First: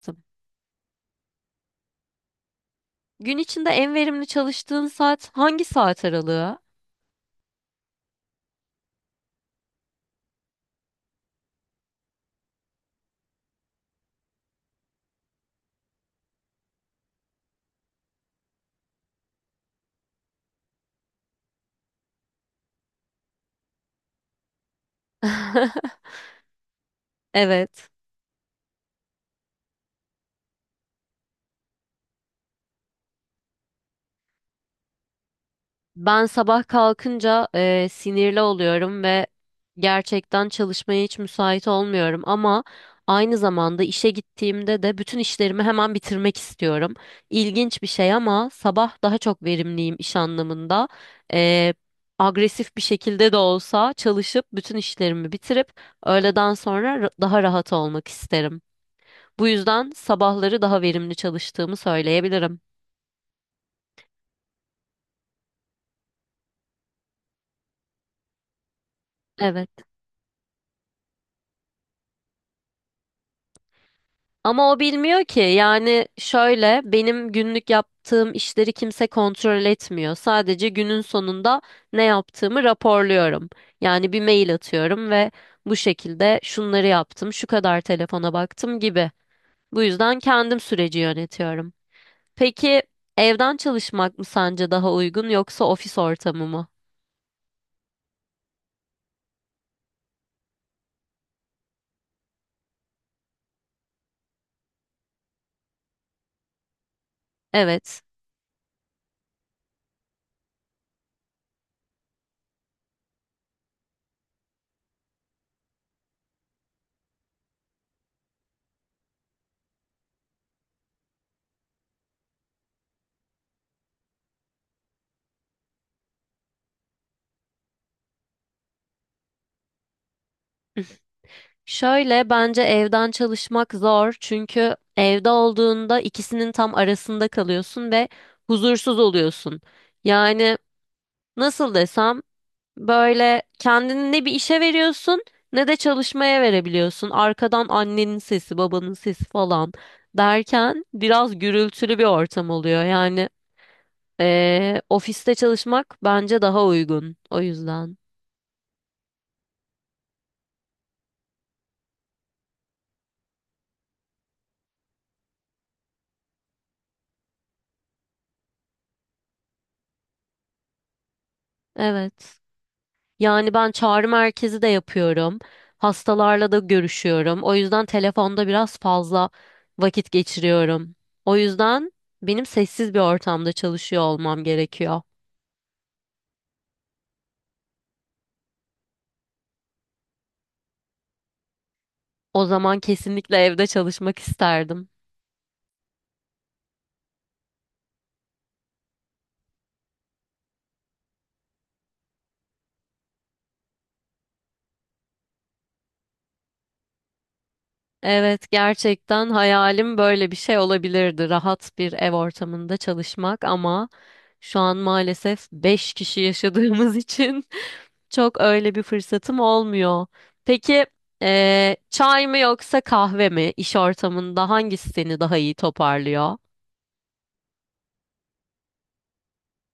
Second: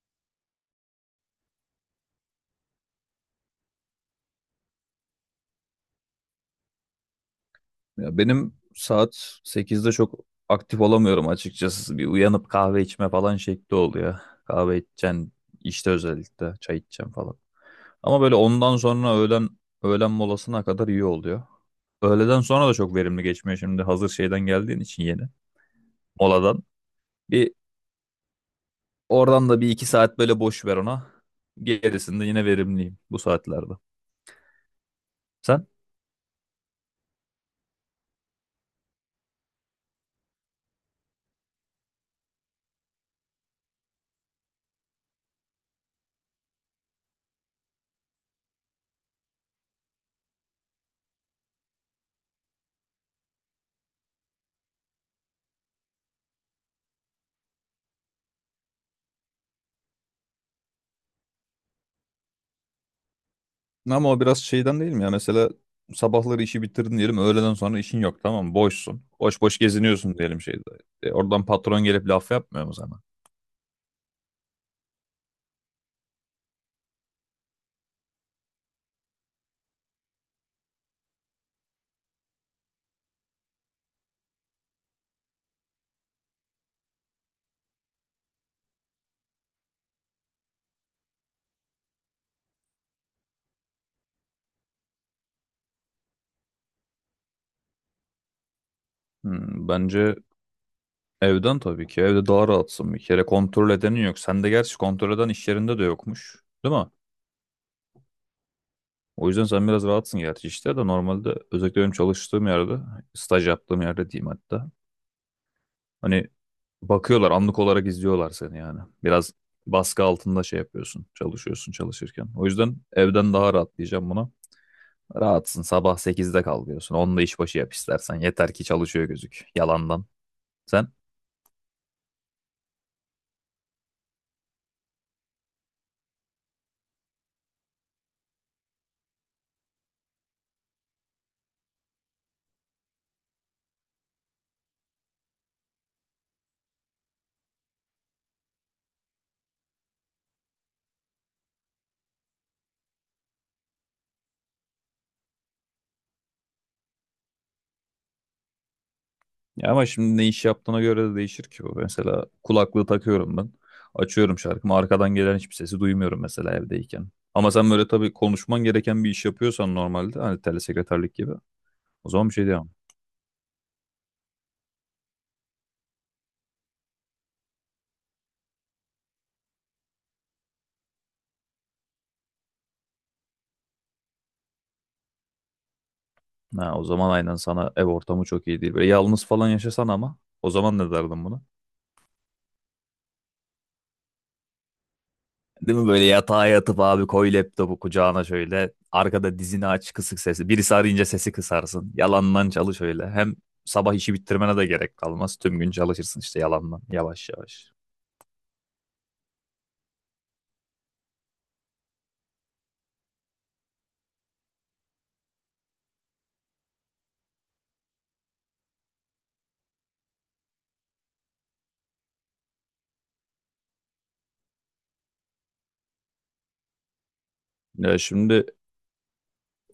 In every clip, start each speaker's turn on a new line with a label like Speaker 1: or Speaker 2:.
Speaker 1: Tabii. Gün içinde en verimli çalıştığın saat hangi saat aralığı?
Speaker 2: Ya benim saat 8'de çok aktif olamıyorum açıkçası. Bir uyanıp kahve içme falan şekli oluyor. Kahve içeceğim işte özellikle çay içeceğim falan. Ama böyle ondan sonra öğlen molasına kadar iyi oluyor. Öğleden sonra da çok verimli geçmiyor, şimdi hazır şeyden geldiğin için, yeni moladan. Bir
Speaker 1: Evet.
Speaker 2: oradan da bir iki saat böyle boş ver ona. Gerisinde yine verimliyim bu saatlerde. Sen?
Speaker 1: Ben sabah kalkınca sinirli oluyorum ve gerçekten çalışmaya hiç müsait olmuyorum ama aynı zamanda işe gittiğimde de bütün işlerimi hemen bitirmek istiyorum. İlginç bir şey ama sabah daha çok verimliyim iş anlamında. E, Agresif bir şekilde de olsa çalışıp bütün işlerimi bitirip öğleden sonra daha rahat olmak isterim. Bu yüzden sabahları daha verimli çalıştığımı söyleyebilirim.
Speaker 2: Ama o biraz şeyden değil mi ya? Mesela sabahları işi bitirdin diyelim, öğleden sonra işin yok, tamam mı? Boşsun. Boş boş
Speaker 1: Evet.
Speaker 2: geziniyorsun diyelim şeyde. Oradan patron gelip laf yapmıyor mu sana?
Speaker 1: Ama o bilmiyor ki. Yani şöyle benim günlük yaptığım işleri kimse kontrol etmiyor. Sadece günün sonunda ne yaptığımı raporluyorum. Yani bir mail atıyorum ve bu şekilde şunları yaptım, şu kadar telefona baktım gibi. Bu yüzden kendim süreci yönetiyorum. Peki evden çalışmak mı sence daha uygun yoksa ofis ortamı mı?
Speaker 2: Bence evden tabii ki. Evde daha rahatsın bir kere. Kontrol edenin yok. Sende gerçi kontrol eden iş yerinde de yokmuş. Değil mi?
Speaker 1: Evet.
Speaker 2: O yüzden sen biraz rahatsın, gerçi işte de normalde, özellikle benim çalıştığım yerde, staj yaptığım yerde diyeyim hatta. Hani bakıyorlar, anlık olarak izliyorlar seni yani. Biraz baskı altında şey yapıyorsun. Çalışıyorsun çalışırken. O yüzden evden daha rahat diyeceğim buna. Rahatsın, sabah 8'de kalkıyorsun. Onu da işbaşı yap istersen. Yeter ki çalışıyor gözük. Yalandan. Sen?
Speaker 1: Şöyle bence evden çalışmak zor çünkü evde olduğunda ikisinin tam arasında kalıyorsun ve huzursuz oluyorsun. Yani nasıl desem böyle kendini ne bir işe veriyorsun ne de çalışmaya verebiliyorsun. Arkadan annenin sesi, babanın sesi falan derken biraz gürültülü bir ortam oluyor. Yani ofiste çalışmak bence daha uygun o yüzden.
Speaker 2: Ya ama şimdi ne iş yaptığına göre de değişir ki bu. Mesela kulaklığı takıyorum ben. Açıyorum şarkımı. Arkadan gelen hiçbir sesi duymuyorum mesela evdeyken. Ama sen böyle tabii konuşman gereken bir iş yapıyorsan normalde, hani telesekreterlik gibi, o zaman
Speaker 1: Evet.
Speaker 2: bir şey diyemem.
Speaker 1: Yani ben çağrı merkezi de yapıyorum. Hastalarla da görüşüyorum. O yüzden telefonda biraz fazla vakit geçiriyorum. O yüzden benim sessiz bir ortamda çalışıyor olmam gerekiyor.
Speaker 2: Ha, o zaman aynen sana ev ortamı çok iyi değil. Böyle yalnız falan yaşasan, ama o zaman ne derdin buna?
Speaker 1: O zaman kesinlikle evde çalışmak isterdim.
Speaker 2: Değil mi, böyle yatağa yatıp, abi koy laptopu kucağına şöyle arkada, dizini aç, kısık sesi. Birisi arayınca sesi kısarsın. Yalandan çalış öyle. Hem sabah işi bitirmene de gerek kalmaz. Tüm gün çalışırsın işte yalandan, yavaş yavaş.
Speaker 1: Evet, gerçekten hayalim böyle bir şey olabilirdi. Rahat bir ev ortamında çalışmak ama şu an maalesef 5 kişi yaşadığımız için çok öyle bir fırsatım olmuyor. Peki çay mı yoksa kahve mi, İş ortamında hangisi seni daha iyi toparlıyor?
Speaker 2: Ya şimdi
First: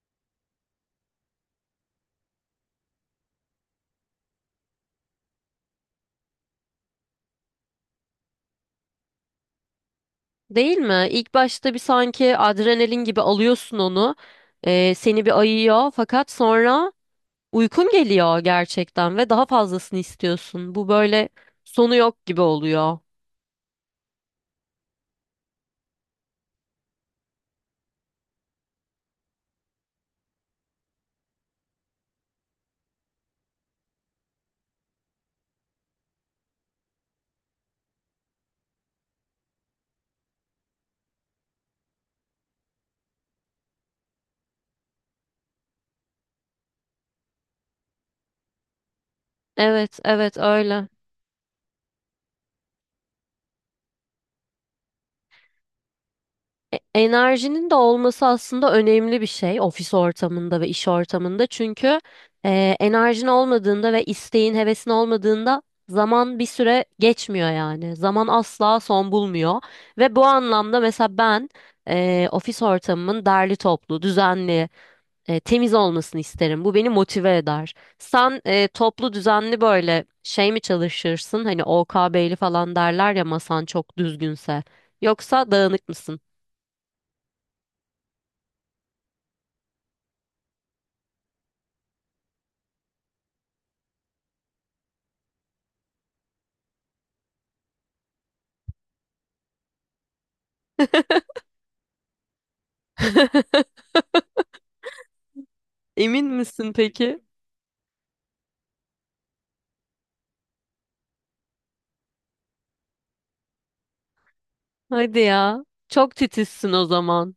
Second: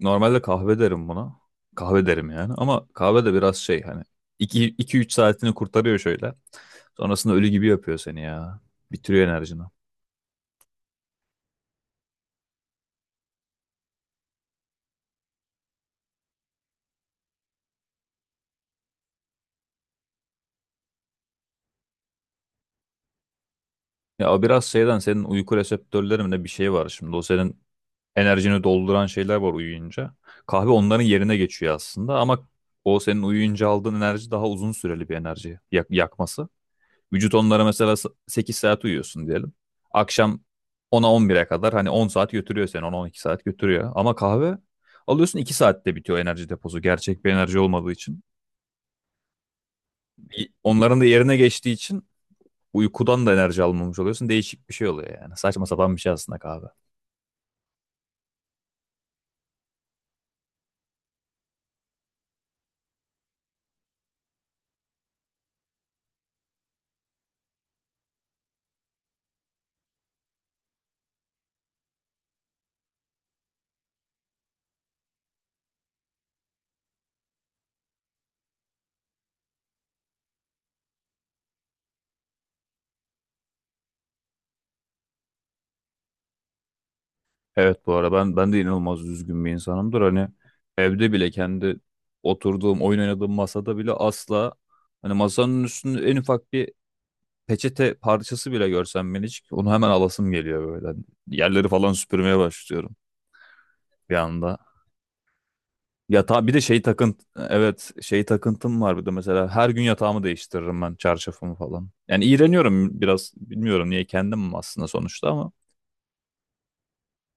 Speaker 2: normalde kahve derim buna. Kahve derim yani, ama kahve de biraz şey hani, iki üç saatini kurtarıyor şöyle. Sonrasında ölü gibi yapıyor seni ya. Bitiriyor enerjini.
Speaker 1: Değil mi? İlk başta bir sanki adrenalin gibi alıyorsun onu. Seni bir ayıyor fakat sonra uykun geliyor gerçekten ve daha fazlasını istiyorsun. Bu böyle sonu yok gibi oluyor.
Speaker 2: Ya o biraz şeyden, senin uyku reseptörlerinde bir şey var şimdi. O senin enerjini dolduran şeyler var uyuyunca. Kahve onların yerine geçiyor aslında, ama o senin uyuyunca aldığın enerji daha uzun süreli bir enerji yakması. Vücut onlara mesela, 8 saat uyuyorsun diyelim. Akşam ona 10 bire kadar, hani 10 saat götürüyor seni, on on iki saat götürüyor. Ama kahve alıyorsun, 2 saatte bitiyor enerji deposu, gerçek bir enerji olmadığı için.
Speaker 1: Evet, evet öyle.
Speaker 2: Onların da yerine geçtiği için uykudan da enerji almamış oluyorsun. Değişik bir şey oluyor yani. Saçma sapan bir şey aslında kahve.
Speaker 1: Enerjinin de olması aslında önemli bir şey ofis ortamında ve iş ortamında. Çünkü enerjin olmadığında ve isteğin, hevesin olmadığında zaman bir süre geçmiyor yani. Zaman asla son bulmuyor. Ve bu anlamda mesela ben ofis ortamımın derli toplu, düzenli, temiz olmasını isterim. Bu beni motive eder. Sen toplu, düzenli böyle şey mi çalışırsın? Hani O K OKB'li falan derler ya masan çok düzgünse. Yoksa dağınık mısın?
Speaker 2: Evet, bu arada ben de inanılmaz üzgün bir insanımdır. Hani evde bile kendi oturduğum, oyun oynadığım masada bile, asla hani masanın üstünde en ufak bir peçete parçası bile görsem, ben hiç, onu hemen alasım geliyor böyle. Hani yerleri falan süpürmeye başlıyorum bir anda.
Speaker 1: Emin
Speaker 2: Yatağa bir de
Speaker 1: misin
Speaker 2: şey
Speaker 1: peki?
Speaker 2: evet, şey takıntım var bir de. Mesela her gün yatağımı değiştiririm ben, çarşafımı falan. Yani iğreniyorum biraz, bilmiyorum niye kendim aslında
Speaker 1: Hadi
Speaker 2: sonuçta, ama
Speaker 1: ya. Çok titizsin o zaman.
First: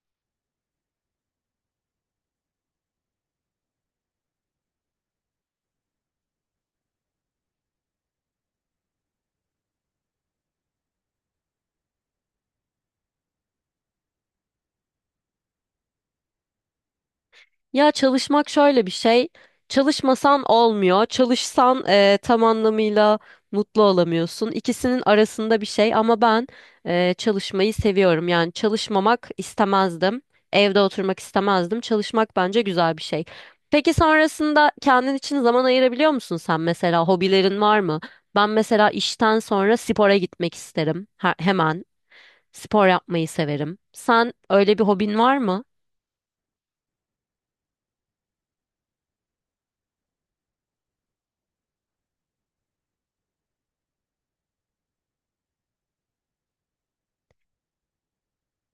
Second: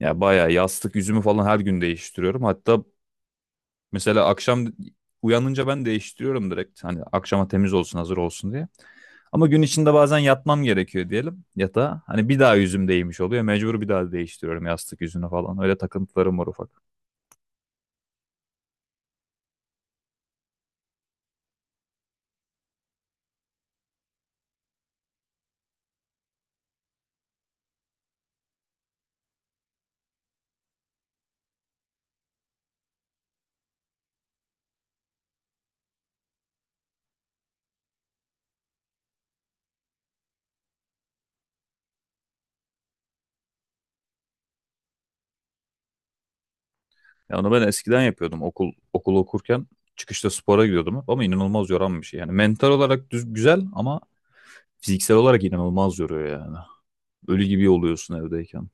Speaker 2: ya bayağı yastık yüzümü falan her gün değiştiriyorum. Hatta mesela akşam uyanınca ben değiştiriyorum direkt. Hani akşama temiz olsun, hazır olsun diye. Ama gün içinde bazen yatmam gerekiyor diyelim yatağa. Hani bir daha yüzüm değmiş oluyor. Mecbur bir daha değiştiriyorum yastık yüzünü falan. Öyle takıntılarım var ufak.
Speaker 1: Ya çalışmak şöyle bir şey. Çalışmasan olmuyor. Çalışsan tam anlamıyla mutlu olamıyorsun. İkisinin arasında bir şey ama ben çalışmayı seviyorum. Yani çalışmamak istemezdim. Evde oturmak istemezdim. Çalışmak bence güzel bir şey. Peki sonrasında kendin için zaman ayırabiliyor musun sen mesela? Hobilerin var mı? Ben mesela işten sonra spora gitmek isterim. Hemen spor yapmayı severim. Sen öyle bir hobin var mı?
Speaker 2: Ya onu ben eskiden yapıyordum. Okul okurken çıkışta spora gidiyordum hep, ama inanılmaz yoran bir şey. Yani mental olarak düz, güzel, ama fiziksel olarak inanılmaz yoruyor yani. Ölü gibi oluyorsun evdeyken.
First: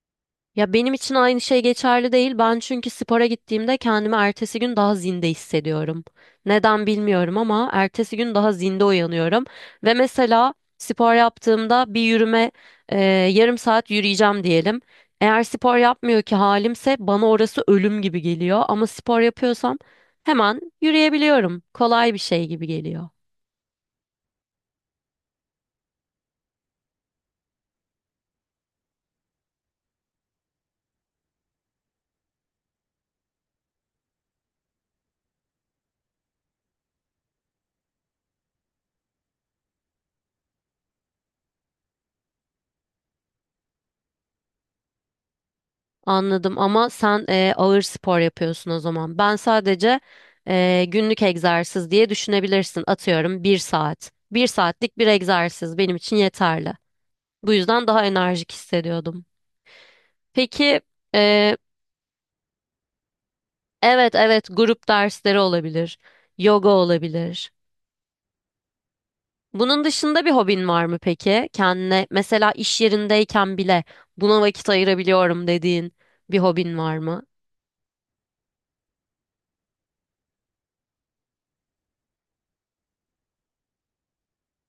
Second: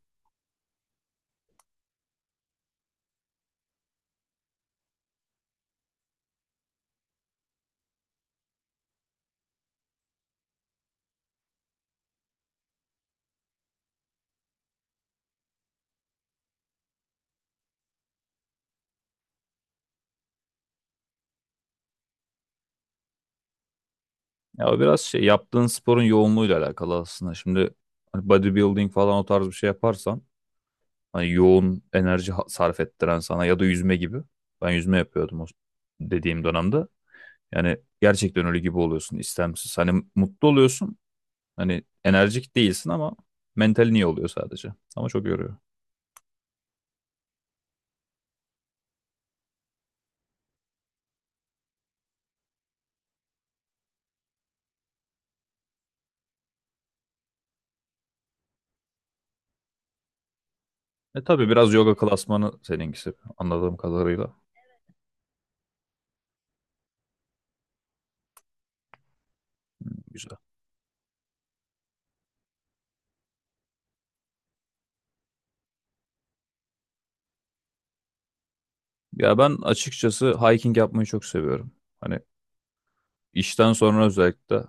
Speaker 1: Ya benim için aynı şey geçerli değil. Ben çünkü spora gittiğimde kendimi ertesi gün daha zinde hissediyorum. Neden bilmiyorum ama ertesi gün daha zinde uyanıyorum. Ve mesela spor yaptığımda bir yürüme, e, yarım saat yürüyeceğim diyelim. Eğer spor yapmıyor ki halimse bana orası ölüm gibi geliyor. Ama spor yapıyorsam hemen yürüyebiliyorum. Kolay bir şey gibi geliyor.
Speaker 2: Ya o biraz şey, yaptığın sporun yoğunluğuyla alakalı aslında. Şimdi hani bodybuilding falan o tarz bir şey yaparsan, hani yoğun enerji sarf ettiren sana, ya da yüzme gibi. Ben yüzme yapıyordum o dediğim dönemde. Yani gerçekten ölü gibi oluyorsun istemsiz. Hani mutlu oluyorsun. Hani enerjik değilsin ama mentalin iyi oluyor sadece. Ama çok yoruyor.
Speaker 1: Anladım ama sen ağır spor yapıyorsun o zaman. Ben sadece günlük egzersiz diye düşünebilirsin. Atıyorum bir saat. Bir saatlik bir egzersiz benim için yeterli. Bu yüzden daha enerjik hissediyordum. Peki
Speaker 2: E tabii
Speaker 1: e,
Speaker 2: biraz yoga klasmanı seninkisi anladığım
Speaker 1: evet,
Speaker 2: kadarıyla,
Speaker 1: evet, grup dersleri olabilir. Yoga olabilir. Bunun dışında bir
Speaker 2: güzel.
Speaker 1: hobin var mı peki? Kendine mesela iş yerindeyken bile buna vakit ayırabiliyorum dediğin bir hobin var mı?
Speaker 2: Ya ben açıkçası hiking yapmayı çok seviyorum. Hani işten sonra özellikle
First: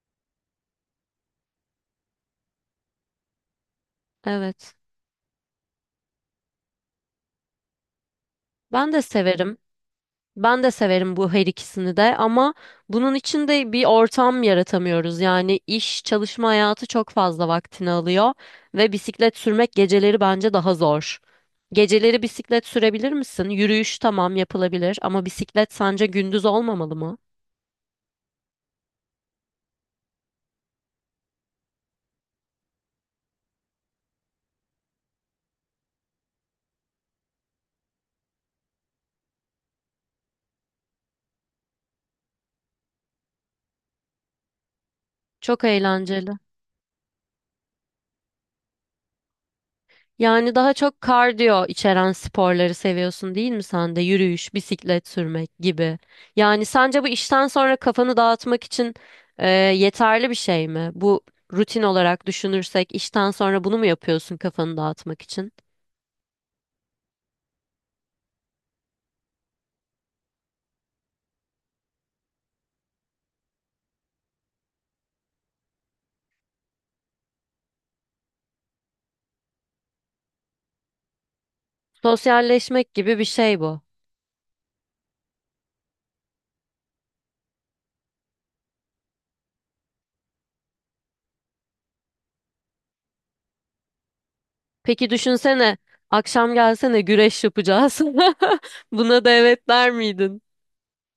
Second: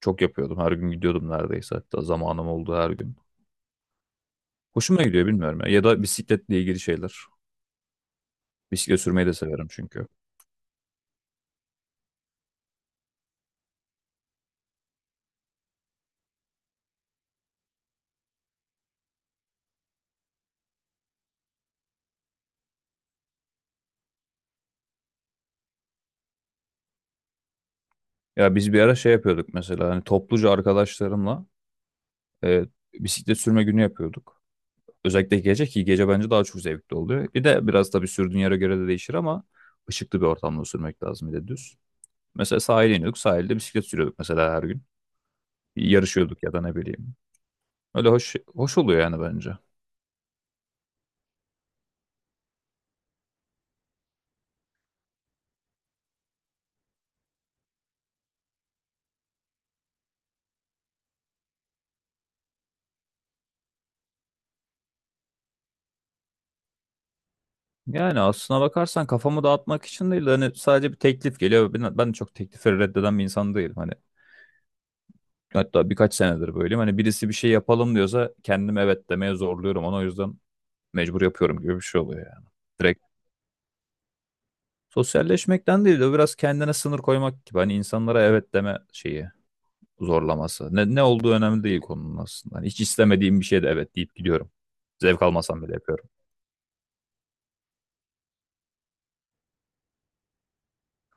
Speaker 2: çok yapıyordum. Her gün gidiyordum neredeyse. Hatta zamanım oldu her gün.
Speaker 1: Evet.
Speaker 2: Hoşuma gidiyor, bilmiyorum ya. Ya da bisikletle ilgili şeyler.
Speaker 1: Ben
Speaker 2: Bisiklet
Speaker 1: de
Speaker 2: sürmeyi de
Speaker 1: severim.
Speaker 2: severim çünkü.
Speaker 1: Ben de severim bu her ikisini de ama bunun için de bir ortam yaratamıyoruz. Yani iş, çalışma hayatı çok fazla vaktini alıyor ve bisiklet sürmek geceleri bence daha zor. Geceleri bisiklet sürebilir misin? Yürüyüş tamam yapılabilir ama bisiklet sence gündüz olmamalı mı?
Speaker 2: Ya biz bir ara şey yapıyorduk mesela. Hani topluca arkadaşlarımla e, bisiklet sürme günü yapıyorduk. Özellikle gece, ki gece bence daha çok zevkli oluyor. Bir de biraz tabii sürdüğün yere göre de değişir, ama ışıklı bir ortamda sürmek lazım, bir de düz. Mesela sahile iniyorduk. Sahilde bisiklet sürüyorduk mesela her gün.
Speaker 1: Çok eğlenceli.
Speaker 2: Yarışıyorduk ya da ne bileyim. Öyle hoş hoş oluyor yani bence.
Speaker 1: Yani daha çok kardiyo içeren sporları seviyorsun değil mi sen de? Yürüyüş, bisiklet sürmek gibi. Yani sence bu işten sonra kafanı dağıtmak için yeterli bir şey mi? Bu rutin olarak düşünürsek işten sonra bunu mu yapıyorsun kafanı dağıtmak için?
Speaker 2: Yani aslına bakarsan kafamı dağıtmak için değil de, hani sadece bir teklif geliyor. Ben de çok teklifleri reddeden bir insan değilim. Hani hatta birkaç senedir böyleyim. Hani birisi bir şey yapalım diyorsa kendim evet demeye zorluyorum. Onu o yüzden mecbur yapıyorum gibi bir şey oluyor yani.
Speaker 1: Sosyalleşmek
Speaker 2: Direkt
Speaker 1: gibi bir şey bu.
Speaker 2: sosyalleşmekten değil de biraz kendine sınır koymak gibi. Hani insanlara evet deme şeyi zorlaması. Ne olduğu önemli değil konunun aslında. Hani hiç istemediğim bir şeye de evet deyip gidiyorum.
Speaker 1: Peki
Speaker 2: Zevk almasam bile
Speaker 1: düşünsene
Speaker 2: yapıyorum.
Speaker 1: akşam gelsene, güreş yapacağız. Buna da evet der miydin?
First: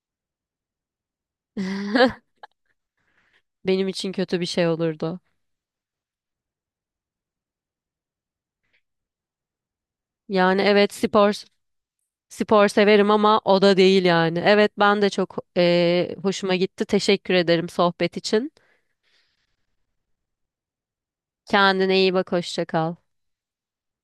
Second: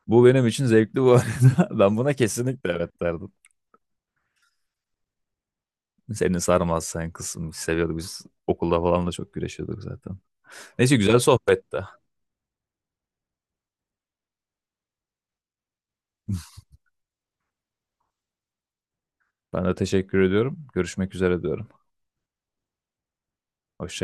Speaker 2: Bu benim için zevkli bu arada. Ben buna kesinlikle evet derdim.
Speaker 1: Benim için kötü bir şey olurdu.
Speaker 2: Seni sarmaz, sen kısım seviyordu. Biz okulda falan da çok güreşiyorduk zaten.
Speaker 1: Yani evet,
Speaker 2: Neyse, güzel
Speaker 1: spor
Speaker 2: sohbette.
Speaker 1: spor severim ama o da değil yani. Evet, ben de çok hoşuma gitti. Teşekkür ederim sohbet için.
Speaker 2: Ben de teşekkür ediyorum. Görüşmek üzere diyorum.
Speaker 1: Kendine iyi bak, hoşça kal.
Speaker 2: Hoşça